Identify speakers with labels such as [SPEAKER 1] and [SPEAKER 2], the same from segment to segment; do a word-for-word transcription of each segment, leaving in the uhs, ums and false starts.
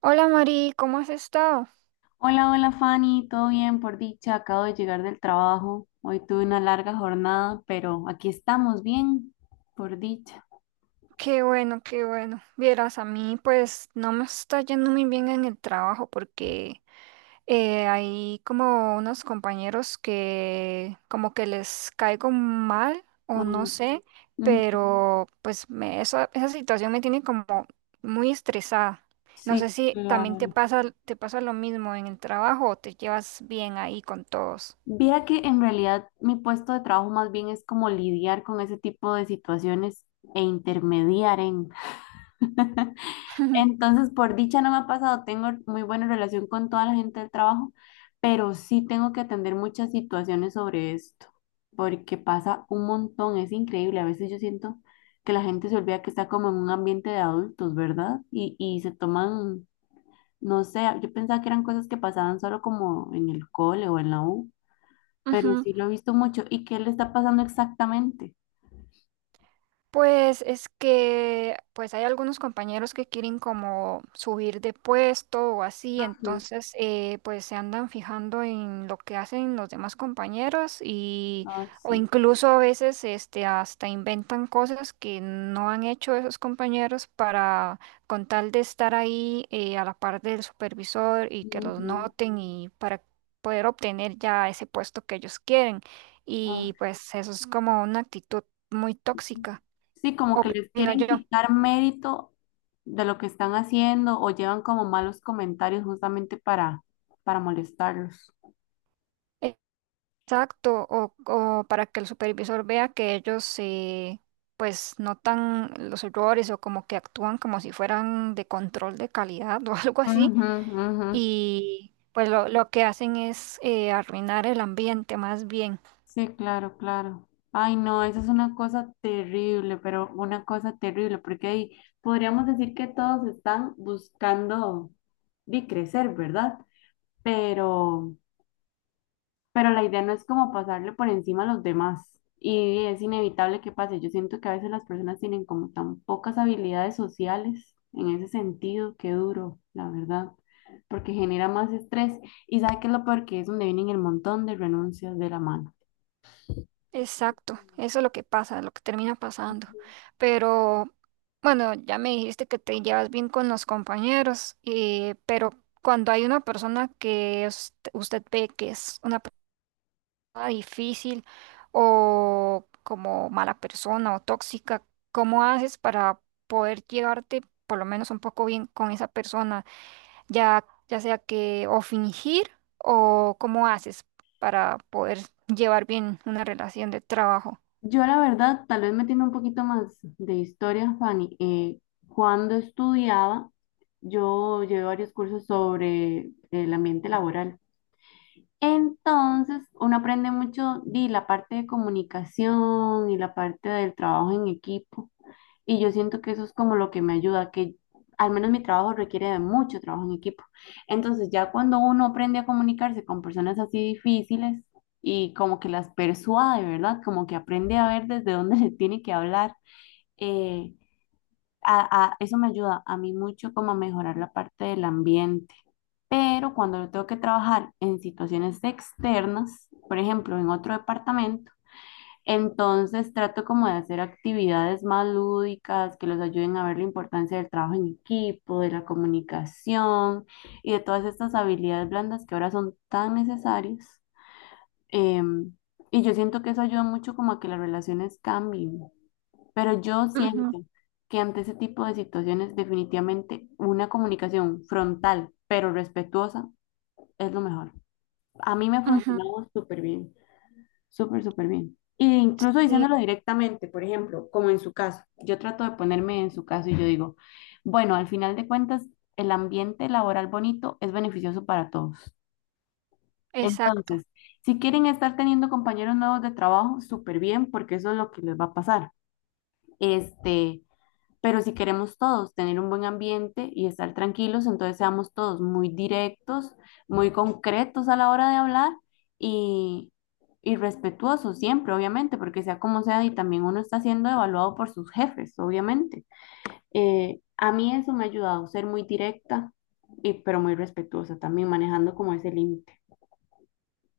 [SPEAKER 1] Hola Mari, ¿cómo has estado?
[SPEAKER 2] Hola, hola Fanny, todo bien por dicha, acabo de llegar del trabajo. Hoy tuve una larga jornada, pero aquí estamos bien, por dicha.
[SPEAKER 1] Qué bueno, qué bueno. Vieras, a mí pues no me está yendo muy bien en el trabajo porque eh, hay como unos compañeros que como que les caigo mal o no
[SPEAKER 2] Mm,
[SPEAKER 1] sé,
[SPEAKER 2] mm.
[SPEAKER 1] pero pues me- esa, esa situación me tiene como muy estresada. No sé
[SPEAKER 2] Sí,
[SPEAKER 1] si también te
[SPEAKER 2] claro.
[SPEAKER 1] pasa, te pasa lo mismo en el trabajo o te llevas bien ahí con todos.
[SPEAKER 2] Viera que en realidad mi puesto de trabajo más bien es como lidiar con ese tipo de situaciones e intermediar en. Entonces, por dicha no me ha pasado, tengo muy buena relación con toda la gente del trabajo, pero sí tengo que atender muchas situaciones sobre esto, porque pasa un montón, es increíble. A veces yo siento que la gente se olvida que está como en un ambiente de adultos, ¿verdad? Y, y se toman, no sé, yo pensaba que eran cosas que pasaban solo como en el cole o en la U, pero
[SPEAKER 1] Ujú.
[SPEAKER 2] sí lo he visto mucho. ¿Y qué le está pasando exactamente?
[SPEAKER 1] Pues es que pues hay algunos compañeros que quieren como subir de puesto o así,
[SPEAKER 2] Ujú.
[SPEAKER 1] entonces eh, pues se andan fijando en lo que hacen los demás compañeros y
[SPEAKER 2] Ah,
[SPEAKER 1] o
[SPEAKER 2] sí.
[SPEAKER 1] incluso a veces este hasta inventan cosas que no han hecho esos compañeros para con tal de estar ahí eh, a la par del supervisor y que los
[SPEAKER 2] Ujú.
[SPEAKER 1] noten y para poder obtener ya ese puesto que ellos quieren
[SPEAKER 2] Ay,
[SPEAKER 1] y pues eso es como una actitud muy tóxica,
[SPEAKER 2] sí, como que les
[SPEAKER 1] opino
[SPEAKER 2] quieren
[SPEAKER 1] yo.
[SPEAKER 2] quitar mérito de lo que están haciendo o llevan como malos comentarios justamente para, para molestarlos.
[SPEAKER 1] Exacto, o, o para que el supervisor vea que ellos eh, pues notan los errores o como que actúan como si fueran de control de calidad o algo así
[SPEAKER 2] Ujú, ujú.
[SPEAKER 1] y pues lo, lo que hacen es eh, arruinar el ambiente más bien.
[SPEAKER 2] Sí, claro, claro. Ay, no, eso es una cosa terrible, pero una cosa terrible, porque ahí podríamos decir que todos están buscando de crecer, ¿verdad? Pero Pero la idea no es como pasarle por encima a los demás. Y es inevitable que pase. Yo siento que a veces las personas tienen como tan pocas habilidades sociales en ese sentido, qué duro, la verdad, porque genera más estrés. Y sabe que es lo peor que es donde vienen el montón de renuncias de la mano.
[SPEAKER 1] Exacto, eso es lo que pasa, lo que termina pasando. Pero bueno, ya me dijiste que te llevas bien con los compañeros, eh, pero cuando hay una persona que es- usted ve que es una difícil o como mala persona o tóxica, ¿cómo haces para poder llevarte por lo menos un poco bien con esa persona? Ya, ya sea que o fingir o cómo haces para poder llevar bien una relación de trabajo.
[SPEAKER 2] Yo la verdad, tal vez metiendo un poquito más de historia, Fanny, eh, cuando estudiaba, yo llevé varios cursos sobre el ambiente laboral. Entonces, uno aprende mucho de la parte de comunicación y la parte del trabajo en equipo. Y yo siento que eso es como lo que me ayuda, que al menos mi trabajo requiere de mucho trabajo en equipo. Entonces, ya cuando uno aprende a comunicarse con personas así difíciles y como que las persuade, ¿verdad? Como que aprende a ver desde dónde les tiene que hablar. eh, a- a- Eso me ayuda a mí mucho como a mejorar la parte del ambiente. Pero cuando yo tengo que trabajar en situaciones externas, por ejemplo, en otro departamento, entonces trato como de hacer actividades más lúdicas que los ayuden a ver la importancia del trabajo en equipo, de la comunicación y de todas estas habilidades blandas que ahora son tan necesarias. Em, y yo siento que eso ayuda mucho como a que las relaciones cambien. Pero yo
[SPEAKER 1] Ujú,
[SPEAKER 2] siento que ante ese tipo de situaciones definitivamente una comunicación frontal pero respetuosa es lo mejor. A mí me
[SPEAKER 1] ujú,
[SPEAKER 2] funcionaba súper bien, súper, súper bien. E incluso
[SPEAKER 1] sí,
[SPEAKER 2] diciéndolo directamente, por ejemplo, como en su caso, yo trato de ponerme en su caso y yo digo, bueno, al final de cuentas, el ambiente laboral bonito es beneficioso para todos.
[SPEAKER 1] exacto.
[SPEAKER 2] Entonces, si quieren estar teniendo compañeros nuevos de trabajo, súper bien, porque eso es lo que les va a pasar. Este, pero si queremos todos tener un buen ambiente y estar tranquilos, entonces seamos todos muy directos, muy concretos a la hora de hablar y, y respetuosos siempre, obviamente, porque sea como sea, y también uno está siendo evaluado por sus jefes, obviamente. Eh, a mí eso me ha ayudado ser muy directa, y, pero muy respetuosa también, manejando como ese límite.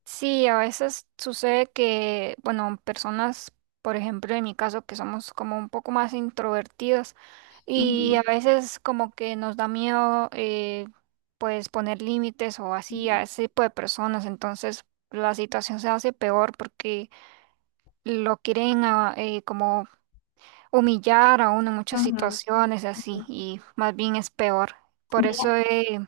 [SPEAKER 1] Sí, a veces sucede que, bueno, personas, por ejemplo, en mi caso, que somos como un poco más introvertidas y
[SPEAKER 2] Ujú,
[SPEAKER 1] a veces como que nos da miedo, eh, pues, poner límites o así a ese tipo de personas, entonces la situación se hace peor porque lo quieren a- eh, como humillar a uno en muchas
[SPEAKER 2] ujú,
[SPEAKER 1] situaciones
[SPEAKER 2] ujú.
[SPEAKER 1] así, y más bien es peor. Por
[SPEAKER 2] Mira,
[SPEAKER 1] eso eh,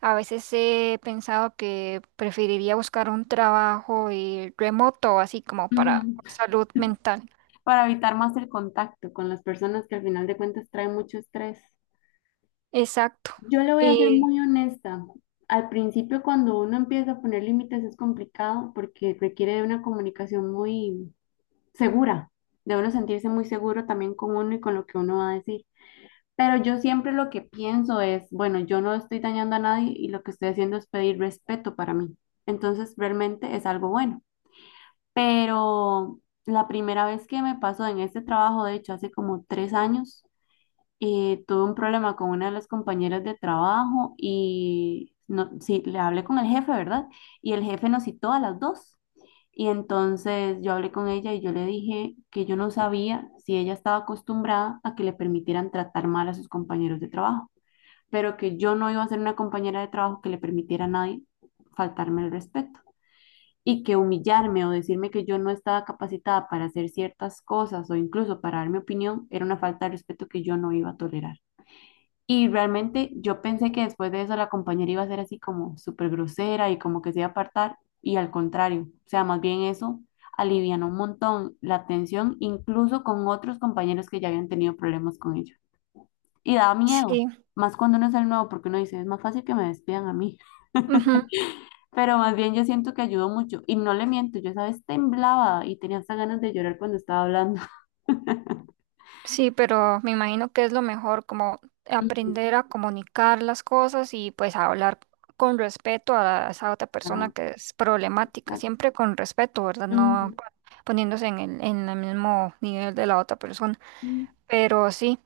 [SPEAKER 1] a veces he pensado que preferiría buscar un trabajo eh, remoto, así como para
[SPEAKER 2] ujú.
[SPEAKER 1] salud mental.
[SPEAKER 2] Para evitar más el contacto con las personas que al final de cuentas traen mucho estrés.
[SPEAKER 1] Exacto.
[SPEAKER 2] Yo le voy a ser
[SPEAKER 1] Y
[SPEAKER 2] muy honesta. Al principio, cuando uno empieza a poner límites, es complicado porque requiere de una comunicación muy segura, de uno sentirse muy seguro también con uno y con lo que uno va a decir. Pero yo siempre lo que pienso es, bueno, yo no estoy dañando a nadie y lo que estoy haciendo es pedir respeto para mí. Entonces, realmente es algo bueno. Pero la primera vez que me pasó en este trabajo, de hecho, hace como tres años, eh, tuve un problema con una de las compañeras de trabajo y no, sí, le hablé con el jefe, ¿verdad? Y el jefe nos citó a las dos. Y entonces yo hablé con ella y yo le dije que yo no sabía si ella estaba acostumbrada a que le permitieran tratar mal a sus compañeros de trabajo, pero que yo no iba a ser una compañera de trabajo que le permitiera a nadie faltarme el respeto. Y que humillarme o decirme que yo no estaba capacitada para hacer ciertas cosas o incluso para dar mi opinión era una falta de respeto que yo no iba a tolerar. Y realmente yo pensé que después de eso la compañera iba a ser así como súper grosera y como que se iba a apartar y al contrario, o sea, más bien eso alivianó un montón la tensión incluso con otros compañeros que ya habían tenido problemas con ellos. Y daba miedo,
[SPEAKER 1] sí.
[SPEAKER 2] más cuando uno es el nuevo porque uno dice, es más fácil que me despidan a mí.
[SPEAKER 1] Ujú.
[SPEAKER 2] Pero más bien yo siento que ayudó mucho y no le miento, yo esa vez temblaba y tenía hasta ganas de llorar cuando estaba hablando.
[SPEAKER 1] Sí, pero me imagino que es lo mejor, como
[SPEAKER 2] Ujú,
[SPEAKER 1] aprender a comunicar las cosas y pues a hablar con respeto a esa otra persona
[SPEAKER 2] ajá,
[SPEAKER 1] que es problemática,
[SPEAKER 2] exacto.
[SPEAKER 1] siempre con respeto, ¿verdad? No
[SPEAKER 2] Ujú,
[SPEAKER 1] poniéndose en el, en el mismo nivel de la otra persona.
[SPEAKER 2] ujú.
[SPEAKER 1] Pero sí,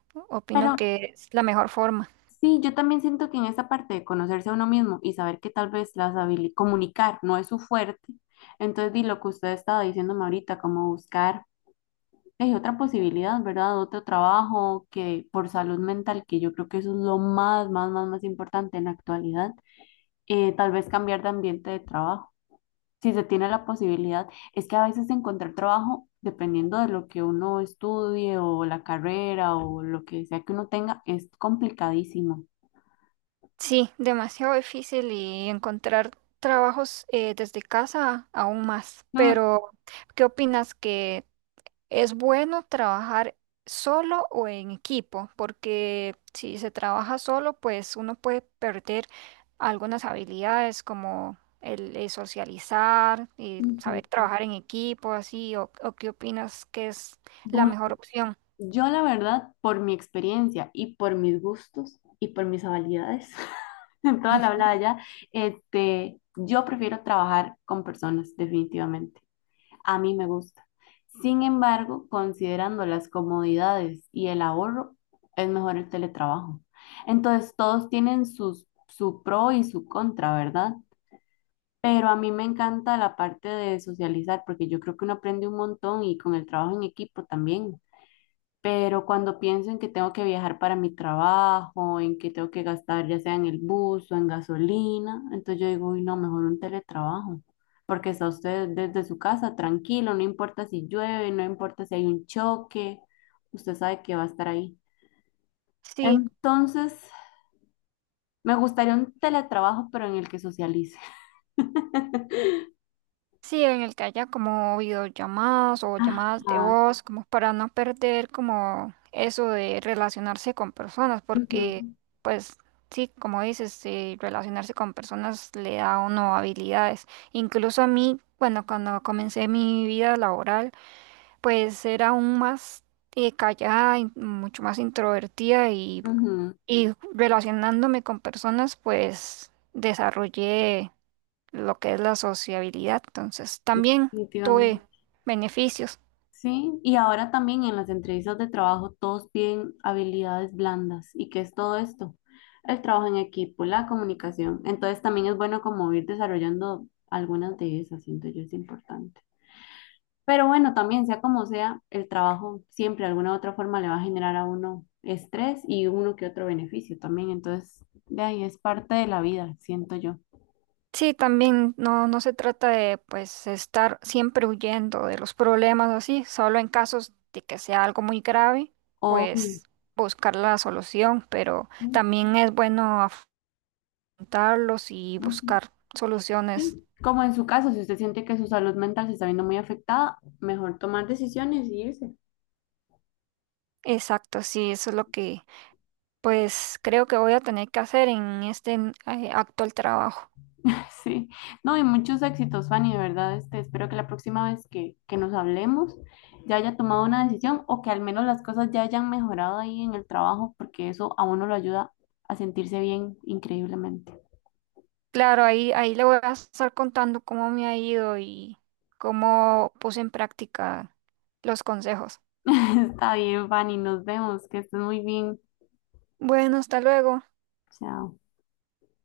[SPEAKER 2] Pero
[SPEAKER 1] opino que es la mejor forma.
[SPEAKER 2] Sí, yo también siento que en esa parte de conocerse a uno mismo y saber que tal vez las habili- comunicar no es su fuerte, entonces di lo que usted estaba diciéndome ahorita, como buscar eh, otra posibilidad, ¿verdad? Otro trabajo que por salud mental, que yo creo que eso es lo más, más, más, más importante en la actualidad, eh, tal vez cambiar de ambiente de trabajo, si se tiene la posibilidad. Es que a veces encontrar trabajo, dependiendo de lo que uno estudie o la carrera o lo que sea que uno tenga, es complicadísimo.
[SPEAKER 1] Sí, demasiado difícil y encontrar trabajos eh, desde casa aún más. Pero, ¿qué opinas que... Es bueno trabajar solo o en equipo? Porque si se trabaja solo, pues uno puede perder algunas habilidades como el, eh, socializar y
[SPEAKER 2] Ujú.
[SPEAKER 1] saber trabajar en equipo, así, o, o qué opinas que es la
[SPEAKER 2] Bueno,
[SPEAKER 1] mejor opción.
[SPEAKER 2] yo la verdad, por mi experiencia y por mis gustos y por mis habilidades, en toda la hablada ya, este, yo prefiero trabajar con personas, definitivamente. A mí me gusta. Sin embargo, considerando las comodidades y el ahorro, es mejor el teletrabajo. Entonces, todos tienen sus, su pro y su contra, ¿verdad? Pero a mí me encanta la parte de socializar, porque yo creo que uno aprende un montón y con el trabajo en equipo también. Pero cuando pienso en que tengo que viajar para mi trabajo, en que tengo que gastar ya sea en el bus o en gasolina, entonces yo digo, uy, no, mejor un teletrabajo, porque está usted desde su casa tranquilo, no importa si llueve, no importa si hay un choque, usted sabe que va a estar ahí.
[SPEAKER 1] Sí.
[SPEAKER 2] Entonces, me gustaría un teletrabajo, pero en el que socialice.
[SPEAKER 1] Sí, en el que haya como videollamadas o llamadas de
[SPEAKER 2] Ajá.
[SPEAKER 1] voz, como para no perder como eso de relacionarse con personas, porque
[SPEAKER 2] Ujú,
[SPEAKER 1] pues sí, como dices, eh, relacionarse con personas le da a uno habilidades. Incluso a mí, bueno, cuando comencé mi vida laboral, pues era aún más eh, callada, y mucho más introvertida y,
[SPEAKER 2] ujú.
[SPEAKER 1] y relacionándome con personas, pues desarrollé lo que es la sociabilidad. Entonces, también tuve
[SPEAKER 2] Definitivamente.
[SPEAKER 1] beneficios.
[SPEAKER 2] Sí, y ahora también en las entrevistas de trabajo todos piden habilidades blandas. ¿Y qué es todo esto? El trabajo en equipo, la comunicación. Entonces también es bueno como ir desarrollando algunas de esas, siento yo, es importante. Pero bueno, también sea como sea, el trabajo siempre de alguna u otra forma le va a generar a uno estrés y uno que otro beneficio también. Entonces, de ahí es parte de la vida, siento yo.
[SPEAKER 1] Sí, también no, no se trata de pues estar siempre huyendo de los problemas o así, solo en casos de que sea algo muy grave,
[SPEAKER 2] O,
[SPEAKER 1] pues buscar la solución, pero
[SPEAKER 2] sí,
[SPEAKER 1] también es bueno afrontarlos y
[SPEAKER 2] ujú.
[SPEAKER 1] buscar soluciones
[SPEAKER 2] Sí, como en su caso, si usted siente que su salud mental se está viendo muy afectada, mejor tomar decisiones y irse.
[SPEAKER 1] exactas. Sí, eso es lo que pues creo que voy a tener que hacer en este eh, actual trabajo.
[SPEAKER 2] Sí, no, y muchos éxitos, Fanny, de verdad, este, espero que la próxima vez que, que nos hablemos ya haya tomado una decisión o que al menos las cosas ya hayan mejorado ahí en el trabajo, porque eso a uno lo ayuda a sentirse bien increíblemente.
[SPEAKER 1] Claro, ahí, ahí le voy a estar contando cómo me ha ido y cómo puse en práctica los consejos.
[SPEAKER 2] Está bien, Fanny, nos vemos, que estés muy bien.
[SPEAKER 1] Bueno, hasta luego.
[SPEAKER 2] Chao.